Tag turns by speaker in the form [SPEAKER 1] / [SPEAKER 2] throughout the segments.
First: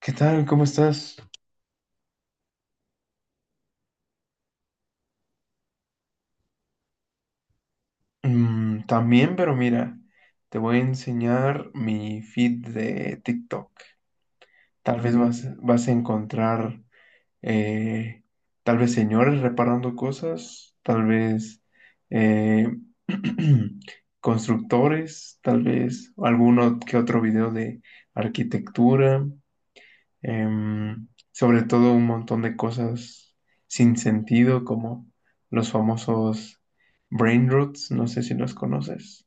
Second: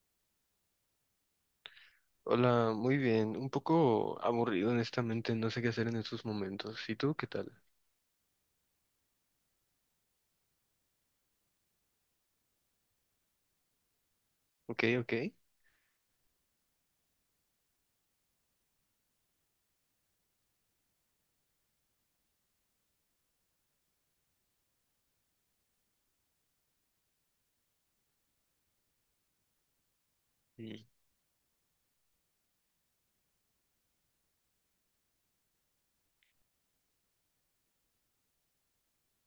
[SPEAKER 1] ¿Qué tal? ¿Cómo estás?
[SPEAKER 2] Hola, muy bien. Un poco aburrido, honestamente. No sé qué hacer en estos momentos. ¿Y tú qué tal?
[SPEAKER 1] Mm, también, pero mira, te voy a enseñar mi feed de TikTok.
[SPEAKER 2] Ok,
[SPEAKER 1] Tal
[SPEAKER 2] ok.
[SPEAKER 1] vez vas a encontrar, eh, tal vez señores reparando cosas, tal vez eh, constructores, tal vez alguno que otro video de arquitectura,
[SPEAKER 2] Mm.
[SPEAKER 1] sobre todo un montón de cosas sin sentido, como los famosos brain roots, no sé si los conoces.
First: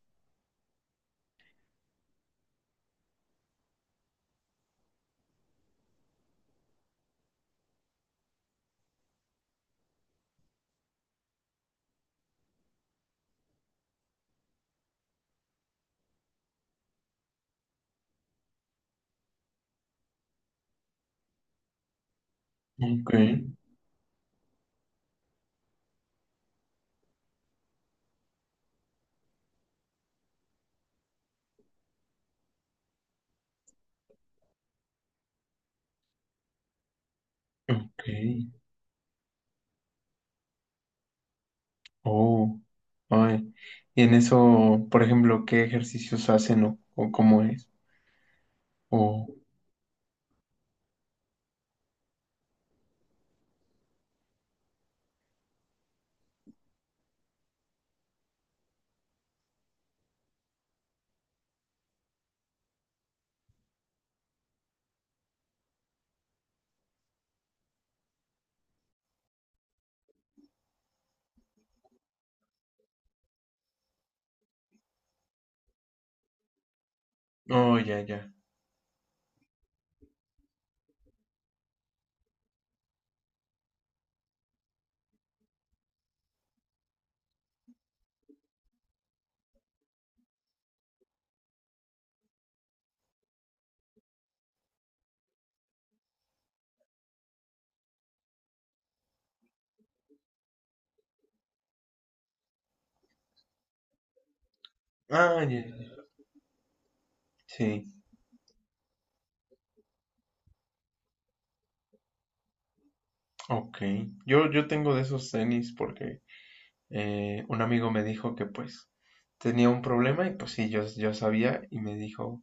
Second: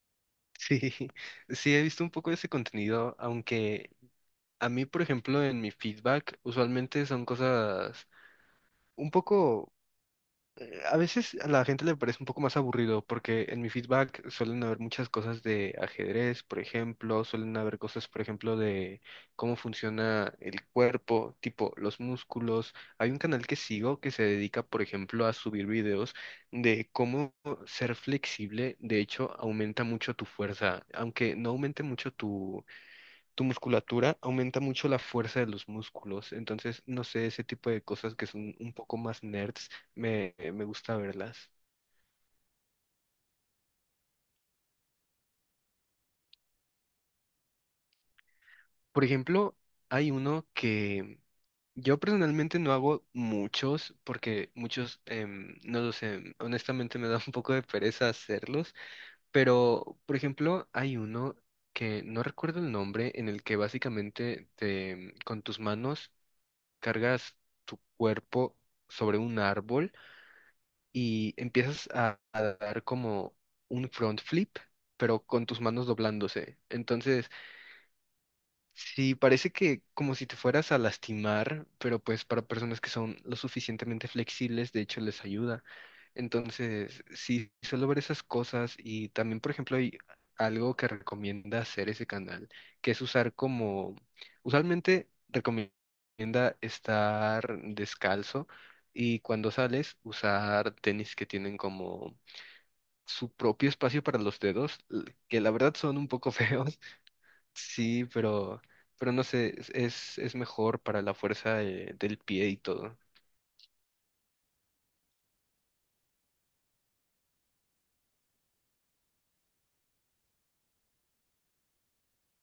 [SPEAKER 2] Sí, sí, he visto un poco de ese contenido, aunque a mí, por ejemplo, en mi feedback, usualmente son cosas un poco a veces a la gente le parece un poco más aburrido porque en mi feedback suelen haber muchas cosas de ajedrez, por ejemplo, suelen haber cosas, por ejemplo, de cómo funciona el cuerpo, tipo los músculos. Hay
[SPEAKER 1] Ok,
[SPEAKER 2] un canal que sigo que se dedica, por ejemplo, a subir videos de cómo ser flexible. De hecho, aumenta mucho tu fuerza, aunque no aumente mucho tu musculatura, aumenta mucho la fuerza de los músculos. Entonces, no sé, ese tipo de
[SPEAKER 1] ok.
[SPEAKER 2] cosas que son un poco más nerds, me gusta verlas.
[SPEAKER 1] Oh, ay. Y en eso, por ejemplo, ¿qué ejercicios hacen o cómo es?
[SPEAKER 2] Por
[SPEAKER 1] O,
[SPEAKER 2] ejemplo, hay uno que yo personalmente no hago muchos, porque muchos, no lo sé, honestamente me da un poco de pereza hacerlos, pero, por ejemplo, hay uno que no recuerdo el nombre, en el que básicamente te, con tus manos cargas tu cuerpo sobre un árbol y empiezas a dar como un front flip, pero con tus manos doblándose. Entonces,
[SPEAKER 1] oh, ya, ya.
[SPEAKER 2] sí, parece que como si te fueras a lastimar, pero pues para personas que son lo suficientemente flexibles, de hecho les ayuda. Entonces, sí, suelo ver esas cosas y también, por ejemplo, hay algo que recomienda hacer ese canal, que es usar como, usualmente recomienda estar descalzo y cuando sales usar tenis que tienen como su propio espacio para los dedos,
[SPEAKER 1] Ah,
[SPEAKER 2] que la
[SPEAKER 1] ya,
[SPEAKER 2] verdad son
[SPEAKER 1] ya.
[SPEAKER 2] un poco feos.
[SPEAKER 1] Sí,
[SPEAKER 2] Sí, pero no sé, es mejor para la fuerza del pie y todo.
[SPEAKER 1] ok. Yo tengo de esos tenis porque un amigo me dijo que pues tenía un problema y pues sí, yo sabía y me dijo,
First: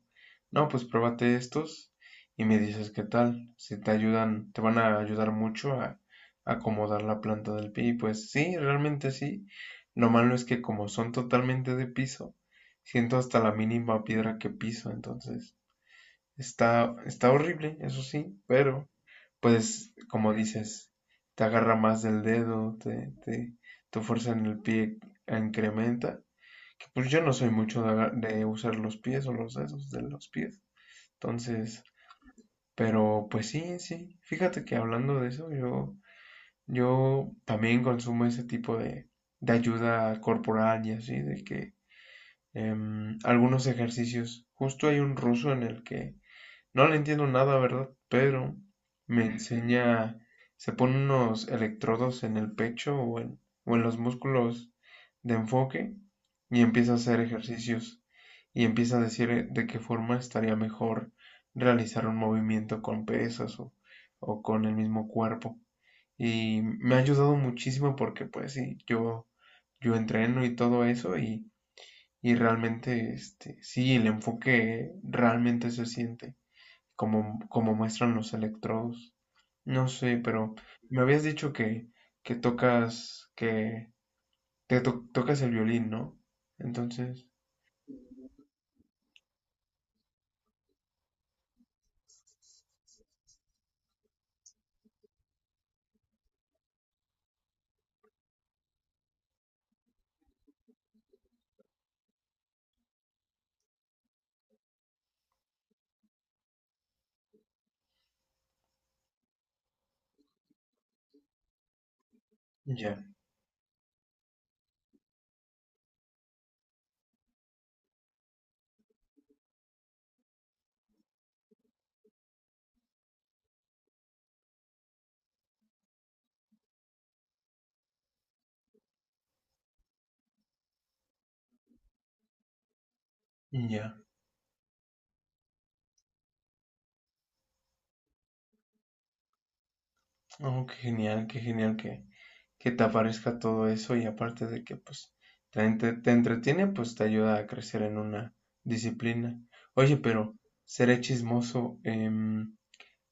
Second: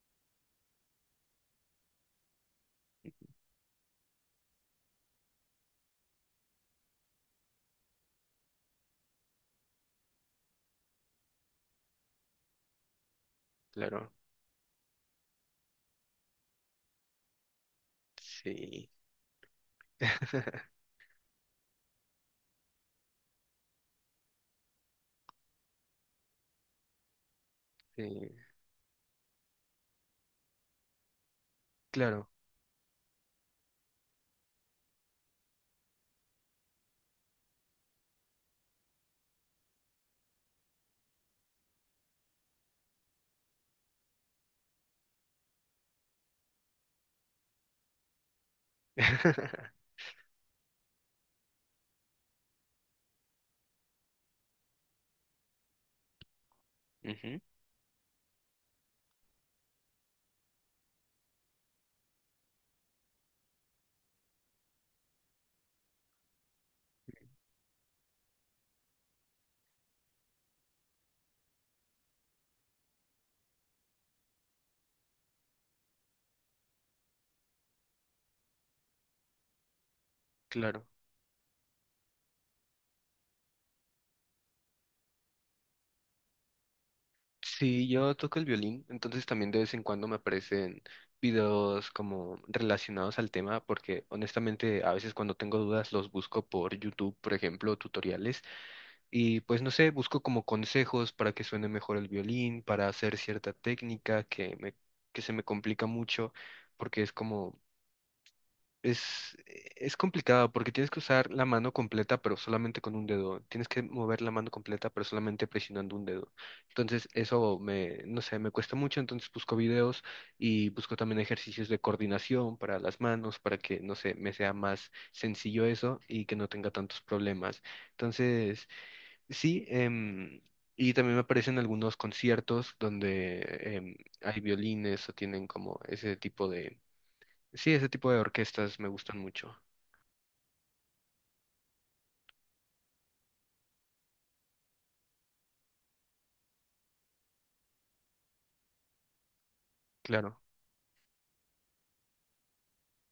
[SPEAKER 1] no, pues pruébate estos y me dices qué tal, si te ayudan, te van a ayudar mucho a acomodar la planta del pie. Y pues sí, realmente sí. Lo malo es que como son totalmente de piso, siento hasta la mínima
[SPEAKER 2] Claro,
[SPEAKER 1] piedra que piso, entonces está horrible, eso sí, pero
[SPEAKER 2] sí,
[SPEAKER 1] pues, como dices, te agarra más del dedo, tu fuerza en el pie incrementa. Que, pues yo no soy mucho de,
[SPEAKER 2] sí,
[SPEAKER 1] de usar los pies o los dedos de los pies. Entonces,
[SPEAKER 2] claro.
[SPEAKER 1] pero pues sí, sí. Fíjate que hablando de eso, yo también consumo ese tipo de ayuda corporal y así, de que algunos ejercicios, justo hay un ruso en el que no le entiendo nada, ¿verdad? Pero me enseña, se pone unos electrodos en el pecho o en los músculos de enfoque y empieza a hacer
[SPEAKER 2] Ujú,
[SPEAKER 1] ejercicios y empieza a decir de qué forma estaría mejor realizar un movimiento con pesas o con el mismo cuerpo. Y me ha ayudado muchísimo porque pues sí, yo entreno y todo eso y realmente, este, sí, el enfoque realmente se siente como muestran los electrodos. No sé, pero
[SPEAKER 2] claro.
[SPEAKER 1] me habías dicho que tocas, que tocas el violín, ¿no? Entonces,
[SPEAKER 2] Sí, yo toco el violín, entonces también de vez en cuando me aparecen videos como relacionados al tema, porque honestamente a veces cuando tengo dudas los busco por YouTube, por ejemplo, tutoriales, y pues no sé, busco como consejos para que suene mejor el violín, para hacer cierta técnica que se me complica mucho, porque es como es, es complicado porque tienes que usar la mano completa pero solamente con
[SPEAKER 1] ya,
[SPEAKER 2] un dedo. Tienes que mover la mano completa pero solamente presionando un dedo. Entonces eso me, no sé, me cuesta mucho. Entonces busco videos y busco también ejercicios de coordinación para las manos, para que, no sé, me sea más sencillo eso y que no tenga tantos problemas. Entonces, sí, y también me aparecen algunos conciertos donde
[SPEAKER 1] ya.
[SPEAKER 2] em, hay violines o tienen como ese tipo de... Sí, ese tipo de orquestas me gustan mucho,
[SPEAKER 1] Oh, qué genial que te aparezca todo eso y aparte de que pues te, te entretiene, pues te ayuda a crecer en una disciplina. Oye, pero
[SPEAKER 2] claro.
[SPEAKER 1] seré chismoso.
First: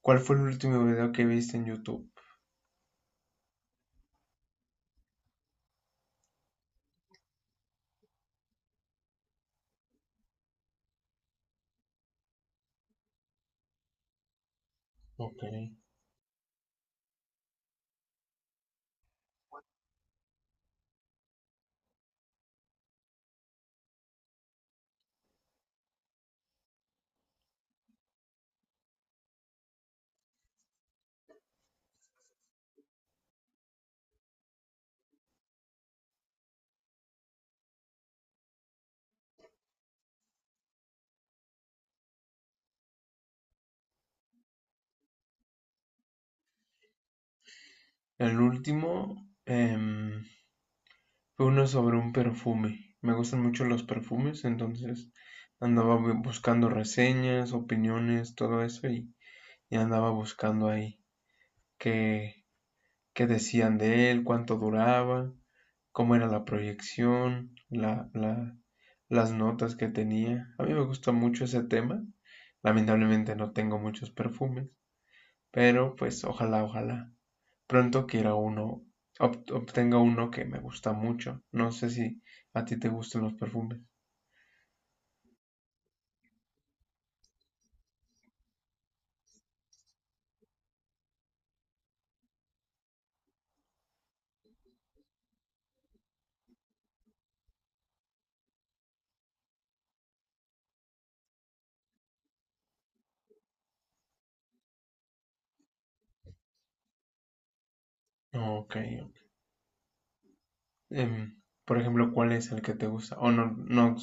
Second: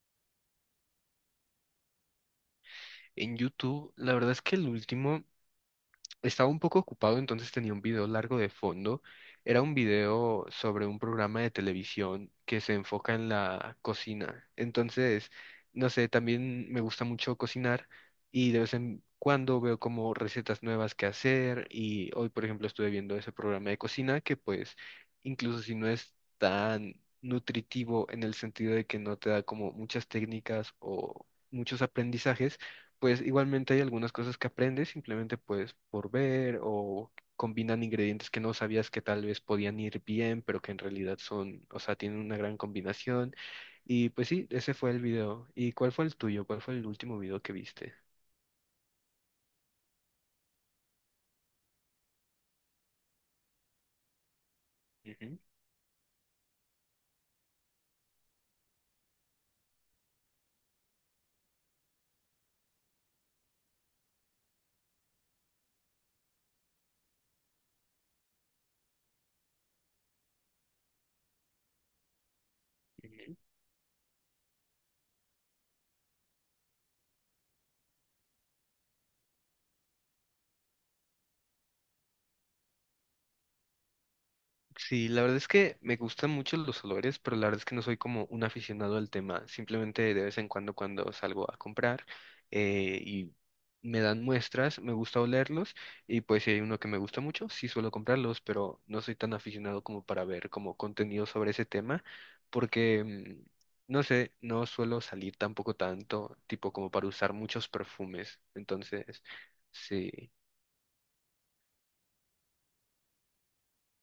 [SPEAKER 1] ¿Cuál fue el último video que viste en YouTube?
[SPEAKER 2] En YouTube, la verdad es que el último... Estaba un poco ocupado, entonces tenía un video largo de fondo. Era un video sobre un programa de televisión que se enfoca en la cocina. Entonces,
[SPEAKER 1] Ok.
[SPEAKER 2] no sé, también me gusta mucho cocinar y de vez en cuando veo como recetas nuevas que hacer y hoy, por ejemplo, estuve viendo ese programa de cocina que pues, incluso si no es tan nutritivo en el sentido de que no te da como muchas técnicas o muchos aprendizajes, pues igualmente hay algunas cosas que aprendes simplemente pues por ver o combinan ingredientes que no sabías que tal vez podían ir bien, pero que en realidad son, o sea, tienen una gran combinación. Y pues sí, ese fue el video. ¿Y cuál fue el tuyo? ¿Cuál fue el último video que viste?
[SPEAKER 1] El último, em, fue uno sobre un perfume. Me gustan mucho los perfumes, entonces
[SPEAKER 2] Ujú,
[SPEAKER 1] andaba buscando reseñas, opiniones, todo eso y andaba buscando ahí qué, qué decían de él, cuánto duraba, cómo era la proyección, las notas que tenía. A mí me gusta mucho ese tema.
[SPEAKER 2] ujú.
[SPEAKER 1] Lamentablemente no tengo muchos perfumes, pero pues ojalá, ojalá pronto quiera uno, obtenga uno que me gusta mucho. No sé si a ti te gustan los perfumes.
[SPEAKER 2] Sí, la verdad es que me gustan mucho los olores, pero la verdad es que no soy como un aficionado al tema. Simplemente de vez en cuando cuando salgo a comprar y me dan muestras, me gusta olerlos y pues si hay uno que me gusta mucho, sí suelo comprarlos, pero no soy tan aficionado como para ver como contenido sobre ese tema porque, mm, no sé, no suelo salir tampoco tanto, tipo como para usar muchos perfumes.
[SPEAKER 1] Ok.
[SPEAKER 2] Entonces, sí.
[SPEAKER 1] Em, por ejemplo, ¿cuál es el que te gusta? O no, no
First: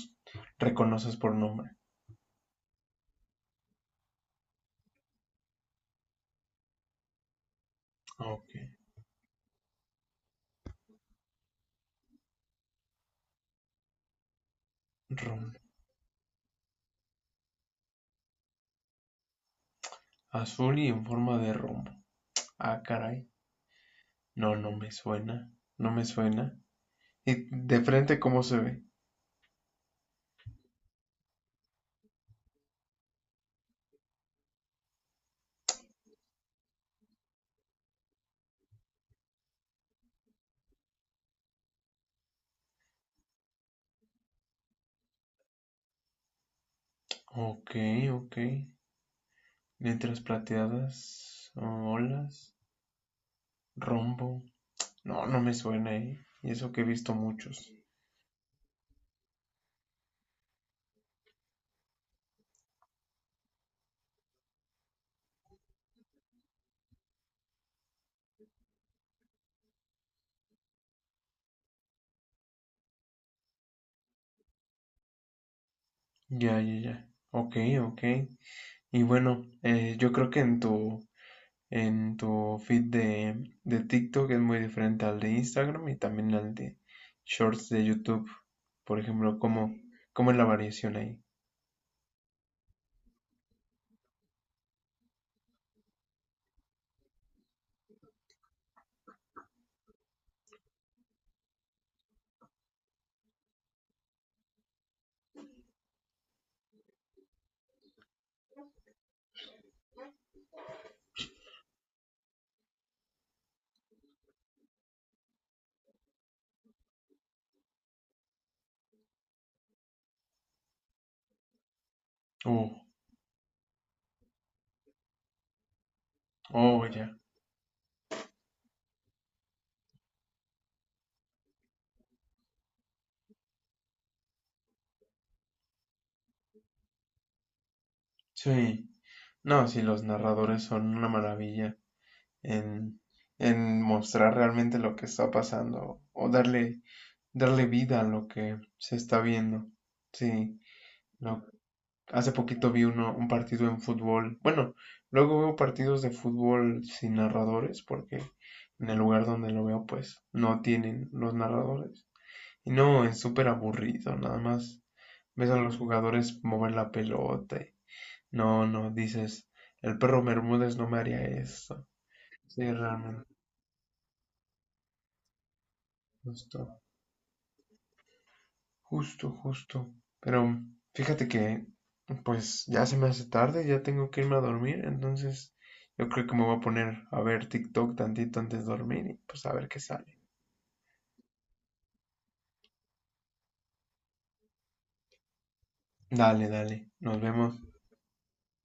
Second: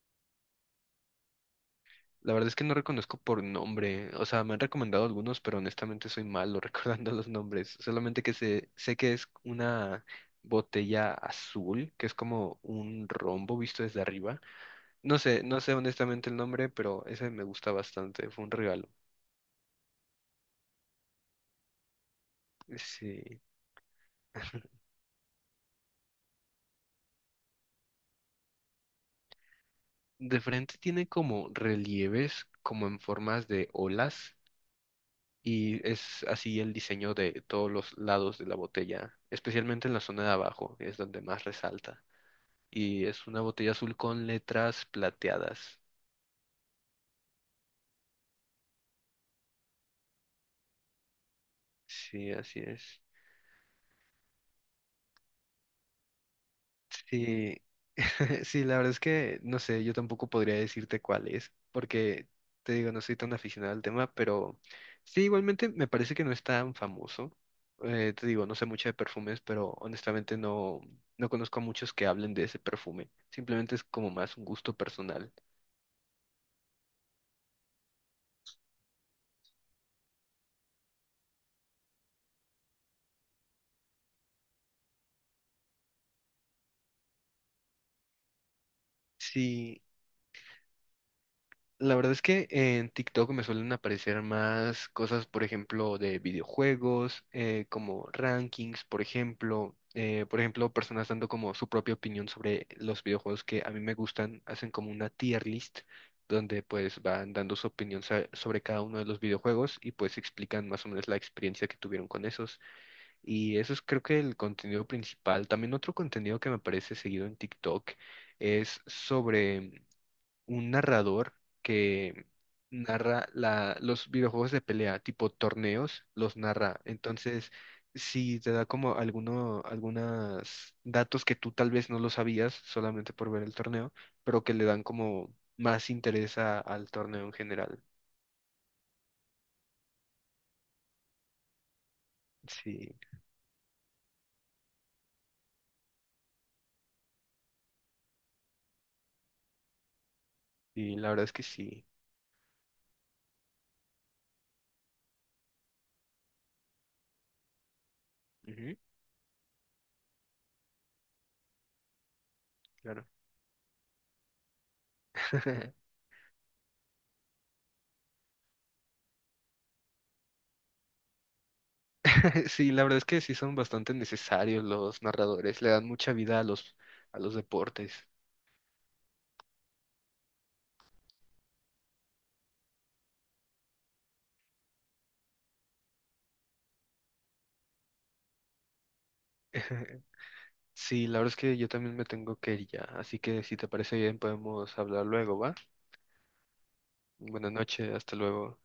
[SPEAKER 1] reconoces por nombre.
[SPEAKER 2] La verdad es que no reconozco por nombre. O sea, me han recomendado algunos, pero honestamente soy malo recordando los nombres. Solamente que
[SPEAKER 1] Ok.
[SPEAKER 2] sé que es una botella azul, que es como un rombo visto desde arriba. No sé,
[SPEAKER 1] Rom-
[SPEAKER 2] no sé honestamente el nombre, pero ese me gusta bastante. Fue un regalo.
[SPEAKER 1] azul y en forma de rombo. Ah, caray.
[SPEAKER 2] Sí.
[SPEAKER 1] No, no me suena. No me suena. ¿Y de frente cómo se ve?
[SPEAKER 2] De frente tiene como relieves, como en formas de olas. Y es así el diseño de todos los lados de la botella, especialmente en la zona de abajo, es donde más resalta. Y es una botella azul con letras plateadas.
[SPEAKER 1] Ok, ok. Letras plateadas,
[SPEAKER 2] Sí,
[SPEAKER 1] olas,
[SPEAKER 2] así es.
[SPEAKER 1] rombo. No, no me suena, ¿eh? Y eso que he visto
[SPEAKER 2] Sí,
[SPEAKER 1] muchos.
[SPEAKER 2] sí, la verdad es que no sé, yo tampoco podría decirte cuál es, porque te digo, no soy tan aficionado al tema, pero sí, igualmente me parece que no es tan famoso. Te digo, no sé mucho de perfumes, pero honestamente no, no conozco a muchos que hablen de ese perfume. Simplemente es como más un gusto personal.
[SPEAKER 1] Ya, ya, ya. Ok, ok. Y bueno, yo creo que en tu feed de TikTok es muy diferente al de Instagram y también al de Shorts de YouTube. Por ejemplo, ¿cómo,
[SPEAKER 2] Sí,
[SPEAKER 1] cómo es la variación ahí?
[SPEAKER 2] la verdad es que en TikTok me suelen aparecer más cosas, por ejemplo, de videojuegos, como rankings, por ejemplo. Por ejemplo, personas dando como su propia opinión sobre los videojuegos que a mí me gustan, hacen como una tier list donde pues van dando su opinión sobre cada uno de los videojuegos y pues explican más o menos la experiencia que tuvieron con esos. Y eso es creo que el contenido principal. También otro contenido que me aparece seguido en TikTok es sobre un narrador que
[SPEAKER 1] Oh,
[SPEAKER 2] narra los videojuegos de pelea, tipo torneos, los narra.
[SPEAKER 1] oh, ya.
[SPEAKER 2] Entonces, si te da como alguno, algunos datos que tú tal vez no lo sabías solamente por ver el torneo, pero que le dan como más interés al torneo en general.
[SPEAKER 1] Sí. No, sí, los narradores son una maravilla
[SPEAKER 2] Sí,
[SPEAKER 1] en, en mostrar realmente lo que está pasando o darle, darle vida a lo que se está viendo. Sí.
[SPEAKER 2] y la verdad es que
[SPEAKER 1] Lo
[SPEAKER 2] sí.
[SPEAKER 1] hace poquito vi uno, un partido en fútbol. Bueno, luego veo partidos de fútbol sin narradores porque
[SPEAKER 2] Ujú,
[SPEAKER 1] en el lugar donde lo veo pues no tienen los narradores. Y no,
[SPEAKER 2] claro.
[SPEAKER 1] es súper aburrido, nada más ves a los jugadores mover la pelota. Y- no, no, dices, el perro Bermúdez no me haría eso. Sí,
[SPEAKER 2] Sí, la verdad es que
[SPEAKER 1] realmente,
[SPEAKER 2] sí son bastante necesarios los narradores, le dan mucha vida
[SPEAKER 1] justo.
[SPEAKER 2] a los deportes.
[SPEAKER 1] Justo, justo. Pero fíjate que, pues ya se me hace tarde, ya tengo que irme a dormir, entonces yo creo que me voy a poner a ver TikTok tantito antes de dormir y pues a ver qué sale.
[SPEAKER 2] Sí, la verdad es que yo también me tengo que ir ya, así que si te parece bien podemos hablar luego, ¿va?
[SPEAKER 1] Dale, dale, nos
[SPEAKER 2] Buenas
[SPEAKER 1] vemos.
[SPEAKER 2] noches, hasta luego.